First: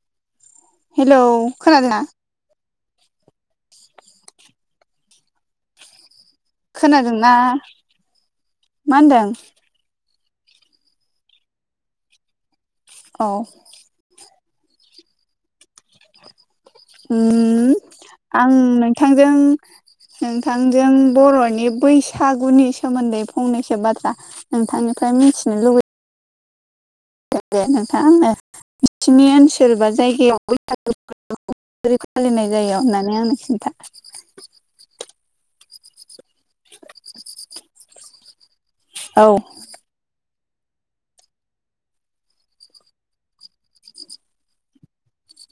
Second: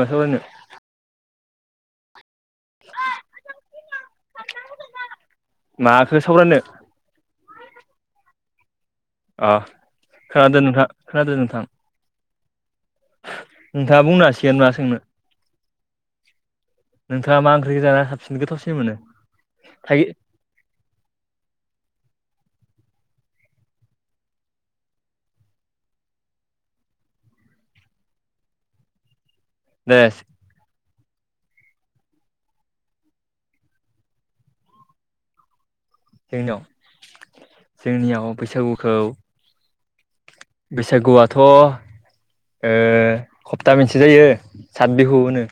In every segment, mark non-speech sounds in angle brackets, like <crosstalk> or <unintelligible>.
माथ आनो। हेलौ खोनादोंना? मोजां दिना बारनांगौ दोनना माखौ सावरायनो? खोनादोंना? मा होनदों अ खोनादों नोंथा खोनादों नोंथां। औ। नोंथाङा बुंनो हासिगोन मा सोंनो। नोंथाङा मा उयम ओंख्रिखौ जाना साबसिन आं गोथावसिन मोनो नोंथांजों थाइ नोंथा थांजों बर'नि बैसागुनि सोमोन्दै फंनैसो बाथ्रा नोंथांनिफ्राय मिथिनो लुबै नैबे नोंथांनो बिथिंनि ओनसोल बा दे जायगायाव बैथागु बोथोरखौ बोरै फालिनाय जायो होननानै आं खिन्था। जोंनियाव जोंनियाव बैसागुखौ औ। बैसागुआथ' ओ हप्ता मोनसे जायो सात बिहु होनो।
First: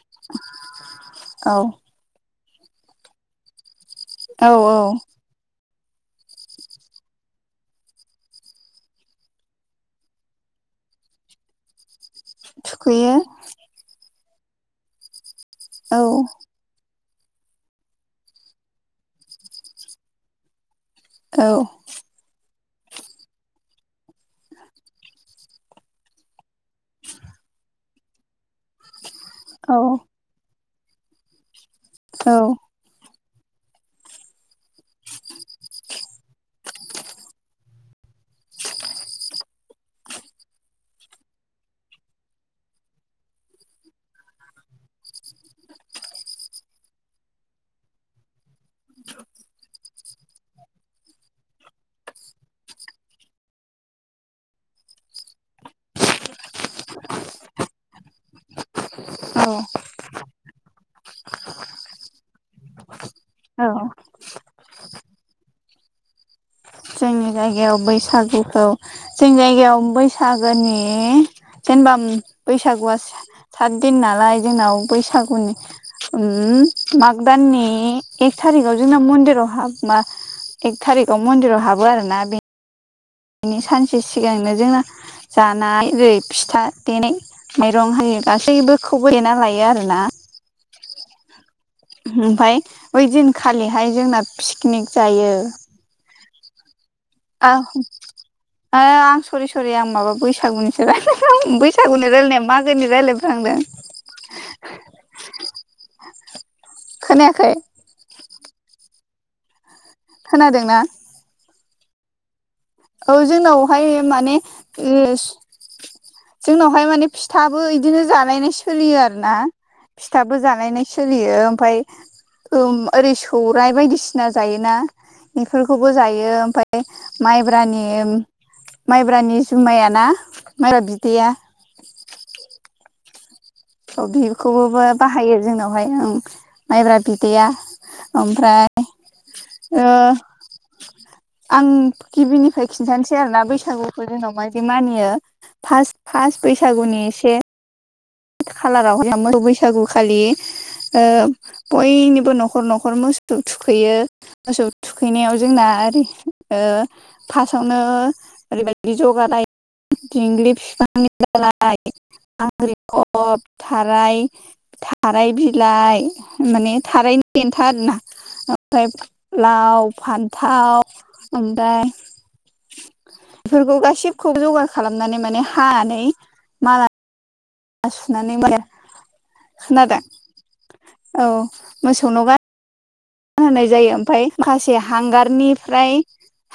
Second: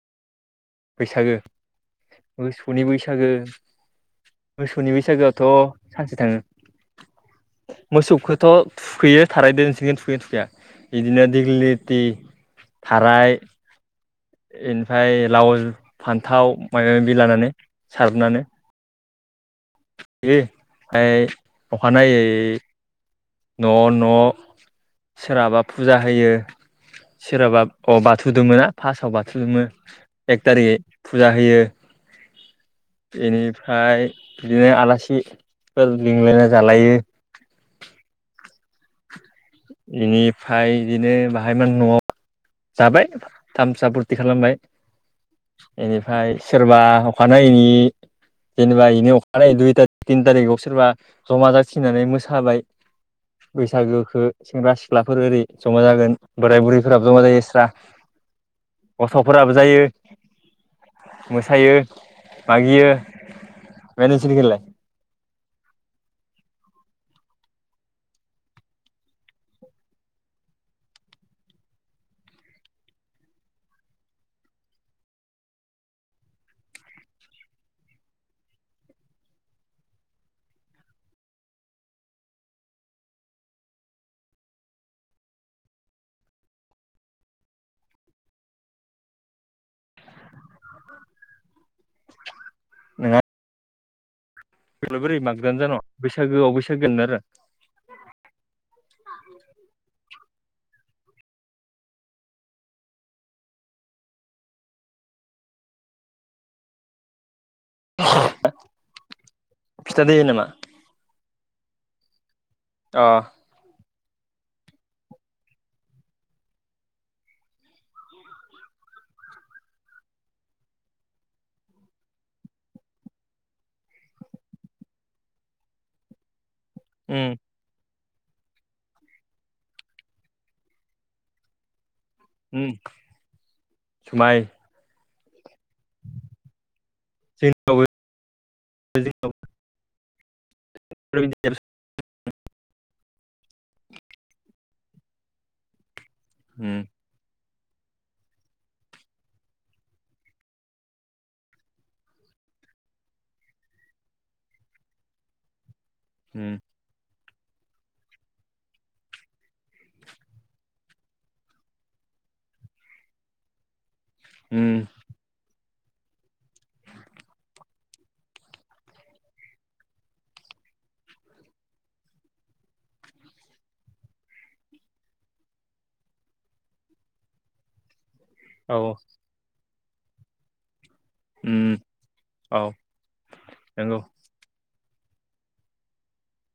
दुंहाव। बैसागो मोसौनि बैसागो औ औ मोसौनि बैसागोआथ' सानसे थाङो मोसौखौथ' थुखैयो थारय दोनसिगोन थुखैयो थुखैया। इदिनो दिगलिथि थुखैयो थाराय। इनफ्राय लावस औ फान्थाव मायबा मायबि लानानै सारनानो बि ओय। औ। अखानायै न' न' सोरहाबा फुजा होयो सोरहाबा अ बाथौ दुमोना? फास्टआव बाथौ जुमो एक थारि फुजा होयो। औ। इनिफ्राय बिदिनो आलासिफोर लिंलायना जालायो। इनिफ्राय बिदिनो बाहाय मोन न'आव जाबाय थामसा फुरथि खालामबाय। इनिफ्राय सोरबा अखानायैनि जेनेबा इनो अखानायै दुथा तिन थारिखाव सोरबा जमा जाथिनानै मोसाबाय। बैसागोखो सेंग्रा सिख्लाफोर ओरै जमा जागोन बोराय बुरैफोराबो जमा जायो। स्रा गथ'फोराबो औ जायो। मोसायो मागियो। औ। फ्राय नोंसिनिखैलाय? जोंनि जायगायाव बैसागुखौ जोंनि जायगायाव बैसागोनि जेनेबा बैसागुआ सा साद दिन नालाय जोंनाव बैसागुनि उम माग दाननि एक थारिखाव जोंना मन्दिराव हाब मा एक थारिखाव मन्दिराव हाबो आरो ना बि इनि सानसे सिगांनो जोंना जानाय ओरै फिथा देनाय। मेइरं हायो गासैबोखौबो एना लायो आरोना। ओमफाय बै नोंहा दिनखालिहाय जोंना पिकनिक बोरै जायो। मागिनानै जान' बैसागोआव बैसागोननारा। आहम। ओ आं सरि सरि आं माबा बैसागुनिसो रायलाय फ्लां बैसागुनि रायलायनाया मागोनि राय्लायफ्लांदों। ज खोनायाखै? फिथा दैयो नामा खोनादों ना अ औ जोंनावहाय माने जोंनावहाय माने फिथाबो इदिनो जानायायनाय सोलियो आर ना फिथाबो जालायनाय सोलियो ओमफफ्राय ओरै सौराइ बायदिसिना जायोना बेफोरखौबो जायो ओमफ्राय उम माइब्रानि माइब्रानि जुमायाना माइब्रा बिदैया उ औ बेखौबोबो बाहायो जोंनाव बेहाय आं माइब्रा बिदैया जोंनावबो ओमफ्राय आं गिबिनिफ्राय खिन्थानोसै आरो ना बैसागुखौ जोंनाव माबायदि मानियो फार्स्ट फार्ट उम बैसागुनि एसे खालारावहाय खालामो बैसागु खालि बयनिबो न'खर- न'खर मुस्थु थुखैयो मोसौ थुखैनायाव जोंना आरो उम फार्स्टावनो ओरैबायदि जगा लायो दिंग्लि बिफांनि दालाय आ अफ थाराय उम थाराय बिलाइ माने थारायनि दन्था आरोना ओमफ्राय लाव फान्थाव ओमफ्राय बेफोरखौ गासिबखौ जगार खालामनानै माने हानानै माल <unintelligible> औ खोनादों औ उम मोसौ नगा औ होनाय जायो नंगौ ओमफफ्राय माखासे हांगारनिफ्राय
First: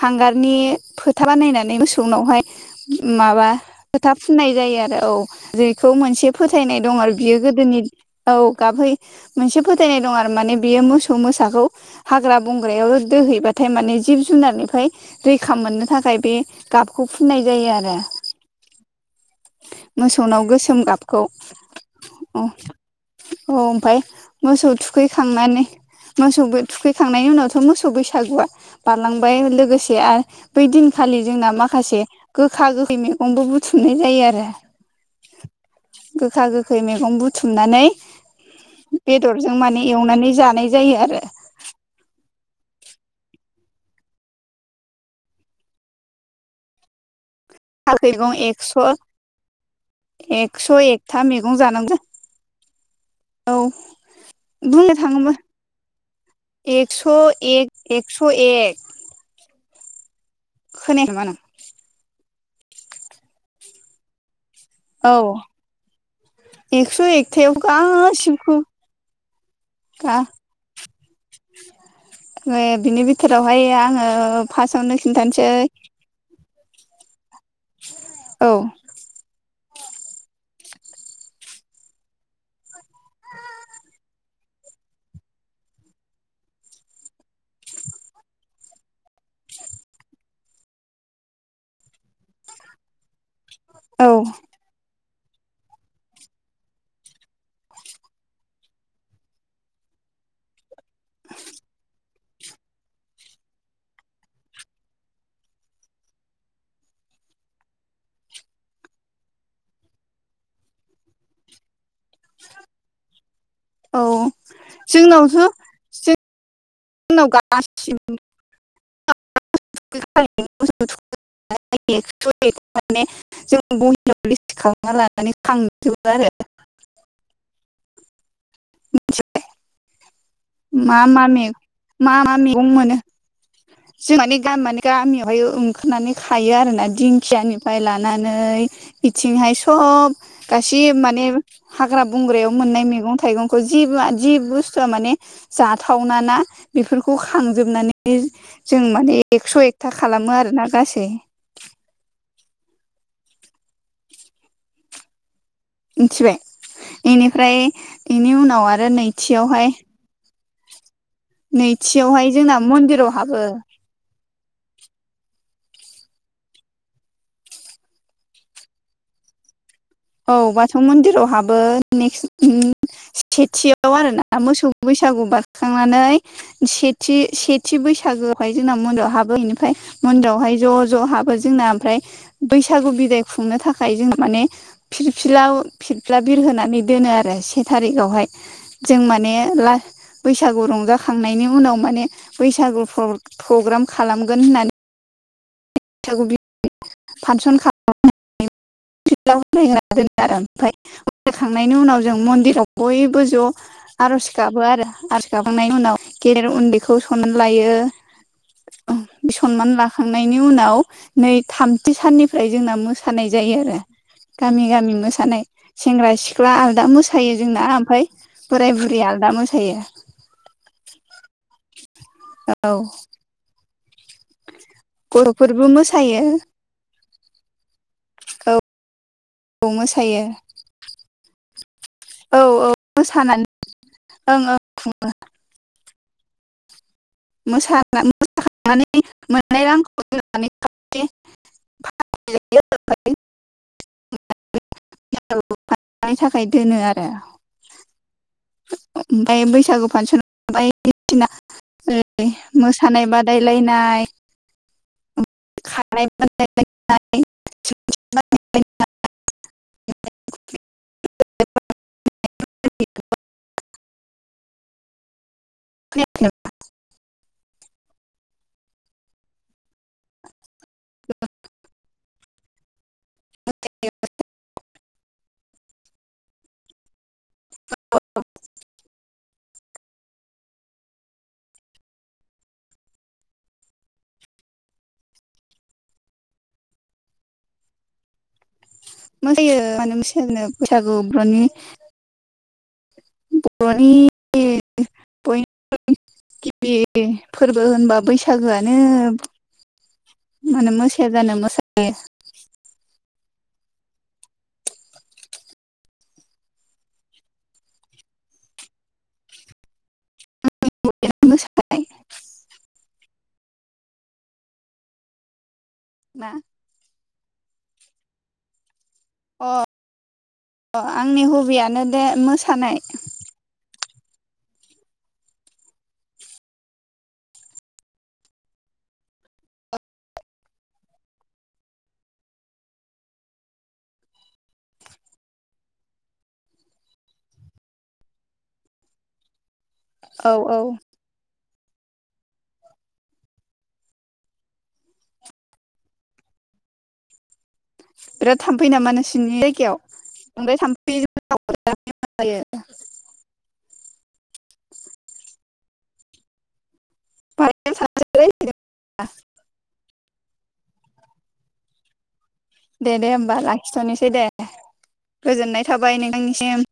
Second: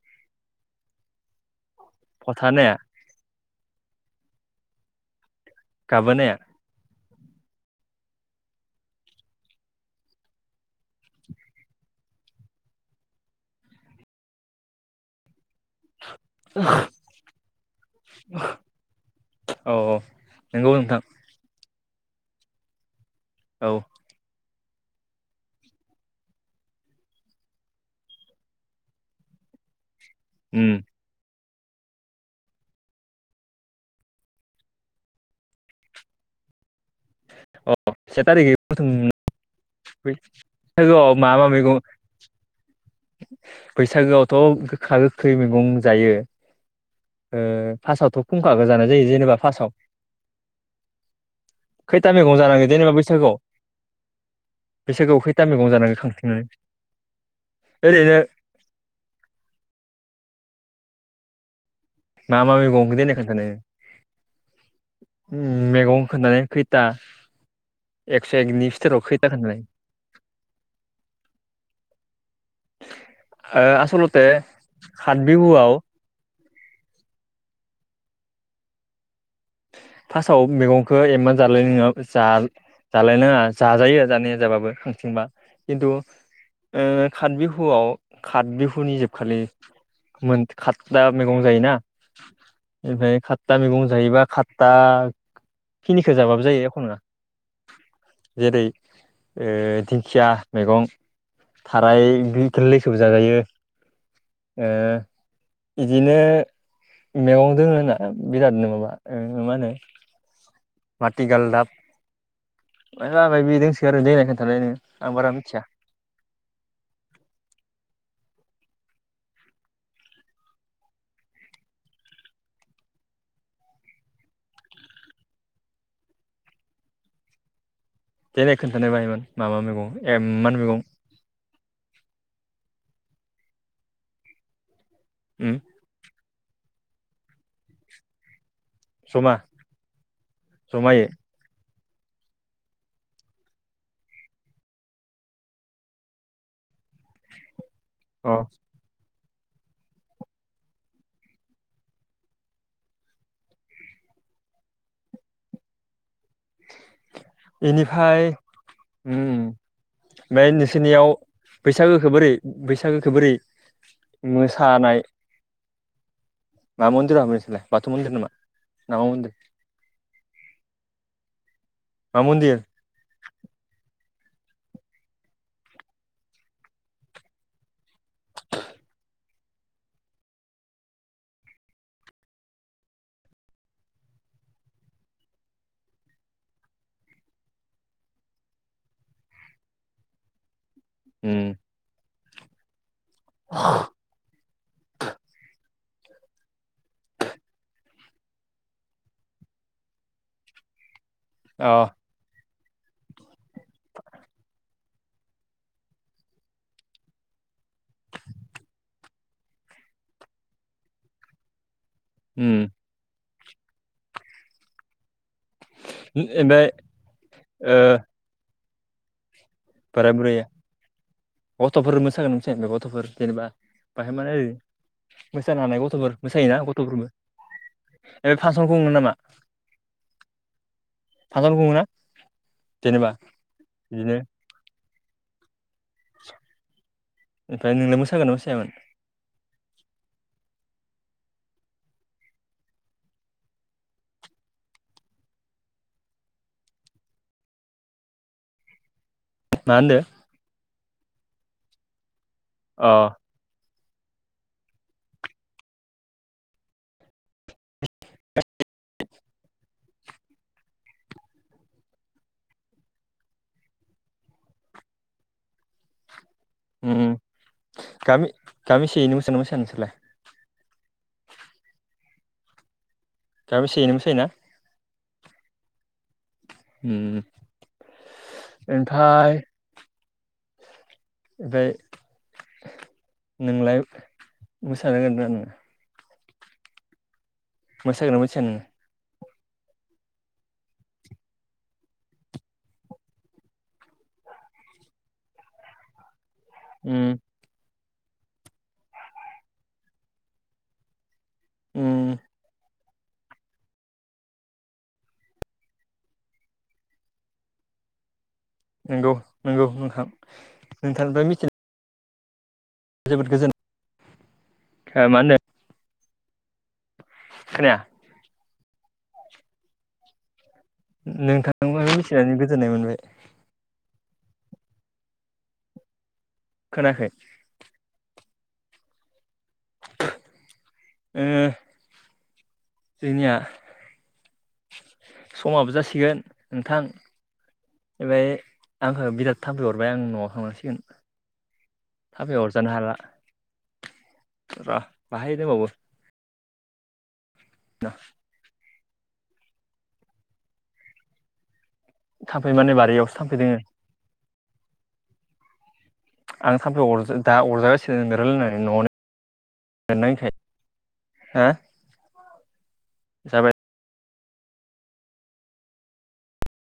हांगारनि फोथा बानायनानै मोस फथनावहाय फथा नाया माबा फोथा फुननाय जायो आरो औ जेखौ मोनसे गाबहोनाया फ फोथायनाय दं आरो बियो गोदोनि औ गाबै मोनसे फोथायनाय दं आरो माने बियो मोसौ मो फिसाखौ हाग्रा - बंग्रायाव दोहैबाथाय माने जिब जुनारनिफ्राय रैखा मोननो थाखाय बे गाबखौ फुननाय जायो आरो औ औ मोसौनाव नंगौ गोसोम नोंथां गाबखौ अ औ ओमफफ्राय मोसौ थुखैखांनानै मोसौबो थुखैखांनायनि उनावथ' मोसौ बैसागुआ बारलांबाय लोगोसे आरो बै उम दिन खालि जोंना माखासे गोखा गोखै मैगंबो बुथुमनाय जायो आरो गोखा गोखै मैगं बु बुथुमनानै अ से थारिखै बेदरजों मान एवनानै जानाय जायो ह आरो मा मा मैगं बैसागोआवथ' गोखा गोखै मैगं जायो गोखै फार्टआवथ' मैगं खुंखा गो एक्स' जानाय जायो जेनबा फार्स्टआव एक्स' एकथा मैगं जानांगौ खैथा मैगं जानांगोन जेनेबा बैसागु औ बुंनो बिसोर गोावखै दा मैगं जानांगो खांथिनानै एकस' एक एकस' एक खोनायाखै नामा नों मा मा मैगं देनाय खोन्थानाय नों औ मैगं खोननानै खैथा एक्स' एकथायाव एकस' एकनि फिथोराव खैथा खोन्थानाय दा बिनि बिथोरावहाय ओ आङो आसलथे फार्टआवनो हात खिन्थानोसै बिहुआव औ फार्स्टआव मेगंखो एमान जालाय नोङो जा जालायनाङा जाजायो जानाय जाबाबो खांथिंबा खिन्थु ओ काथ बिहुआव काथ बिहुनि जोबखालि मोन खतदा मैगं जायोना। ओमफ्राय खात्ता मैगं औ जायोबा खात्ता खिनिखो जाबाबो जायो एख नङा जेरै ओ दिंखिया मैगं थाराय <unintelligible> गोल्लैखोबो जाजायो ओ इदिनो मेगं दोङो ना बिरादनो माबा ओ मा होनो? माथि गालदाब मायबा मायबि दोंसो गारो देनाय औ खोन्थानाय नो आं बारा जोंनावथ' मिथिया। जोंनाव गासिबो <unintelligible> एक्स' माने जों बहियाव लिस्टि खालामना लानानै खांजोबो आरो देनाय खोन्थानाय <unintelligible> मा मा मेगं एममान मेगं। मा मा मे मा मा मेगं मोनो जों माने गामि मानि गामियावहाय उम <unintelligible> खोनानै खायो आरोना दिंखियानिफ्राय लानानै जमा इथिंहाय सब गासै जमायै माने हाग्रा बंग्रायाव मोननाय मेगं थाइगंखौ जिबो जि बुस्थुआ माने जाथावना ना बेफोरखौ खांजोबनानै अ जों माने एकस' एकथा खालामो आरोना गासै। मिथिबाय इनिफ्राय इनिफाय इनि उनाव आरो उम नैथियावहाय ओमफाय नोंसिनियाव बैसागोखौ नैथियावहाय बोरै जोंना मन्दिराव बैसागोखौ बोरै हाबो मोसानाय मा मन्दिराव हाबो नोंसालाय बाथौ मन्दिर नामा नामा मन्दिर? औ बाथौ मन्दिराव हाबो मा नेक्स्ट मन्दिर <unintelligible> सेथियाव आरोना मोसौ बैसागु बारखांनानै सेथि सेथि बैसागोहाय जोंना मदआव हाबो बेनिफ्राय मन्दिरावहाय ज' ज' हाबो जोंना ओमफ्राय बैसागु बिदाय खुंनो थाखाय जोंङो माने फिरफिला फिरफिला बिरहोनानै दोनो आरो से थारिखावहाय। जों माने ला बैसागु रंजा उम खांनायनि उनाव माने बैसागु प्र-प्रग्राम खालामगोन होननानै <unintelligible> सागु बि फानसन खालाम <unintelligible> दोनो आरो ओमफ्राय अ होलायखांनायनि उनाव जों मन्दिराव बयबो ज' आर'ज गाबो आरो आर'ज गाबखांनायनि उनाव गेदेर उन्दैखौ सननानै लायो। सनमान लाखांनायनि उनाव नै थाम थि साननिफ्राय उम जोंना मोसानाय जायो आरो गामि गामि मोसानाय। सेंग्रा सिख्ला ओमफाय आलादा मोसायो जोंना ओ ओमफ्राय बोराय बुरि आलादा मोसायो। बोराय बुरै गथ'फोर मोसागोन मोसाया बे औ गथ'फोर जेनेबा बाहाय माने ओरै मोसानो गथ'फोरबो हानाय गथ'फोर मोसायो मोसायोना गथ'फोरबो? ओ फानसन खुङोमोन नामा औ मोसायो फांसन खुंङो ना? औ औ मोसानानै बिदिनो ओं ओं खुङो। ओमफ्राय नोंलाय मोसानानै मोसागोन नामा मोसायामोन? <unintelligible> <unintelligible> <unintelligible> थाखाय दोनो आरो ओमफाय मा बैसागु होनदो फानसन बायदिसिना <unintelligible> अ मोसानाय बाद दायलायनाय <unintelligible> <unintelligible> <unintelligible> उम गामि गामि सेयैनो मोसायोना मोसाया नोंसोरलाय? <inaudible> <unintelligible> उम ओमफाय ओमफाय नोंलाय मोसानो‌ रोंङोना रोङा नोङो? मोसागोना मोसाया नोङो? मोसायो मानो मोसाया जानो बैसागु बर'नि <unintelligible> उम फोरबो होनबा बैसागोआनो मानो मोसाया जानो मोसायो। <inaudible> नोंगौ नोंगौ नोंथां नोंथांनिफ्राय मिथि <unintelligible> जोबोद गोजोन माननो मा खोनाया अ अ आंनि हबियानो नोंथांनिफ्राय दे मिथिनानै गोजोननाय मोसानाय। मोनबाय <inaudible> खोनायाखै ओ जोंनिया समाबो जासिगोन नोंथां ओमफाय आंखो बिराद थामफै अरबाय आं न'आव औ औ थांनांसिगोन थामफै अरजानो हाला। र' बाहाय दोंबावो। बिराथ थाम्फै नामा नोंसिनि जायगायाव ओमफाय थामफै <unintelligible> थामफै माने बारियावसो थामफै दोङो। आं थामफै अर दा बानायबाय अरजागासिनो नोंजों थानोसैलै लारायनानै न'आव नेथ नाङैखाय हा दे दे ओमबा जाबाय लाखिथ'नोसै दे गोजोननाय थाबाय नोंथांनिसिम।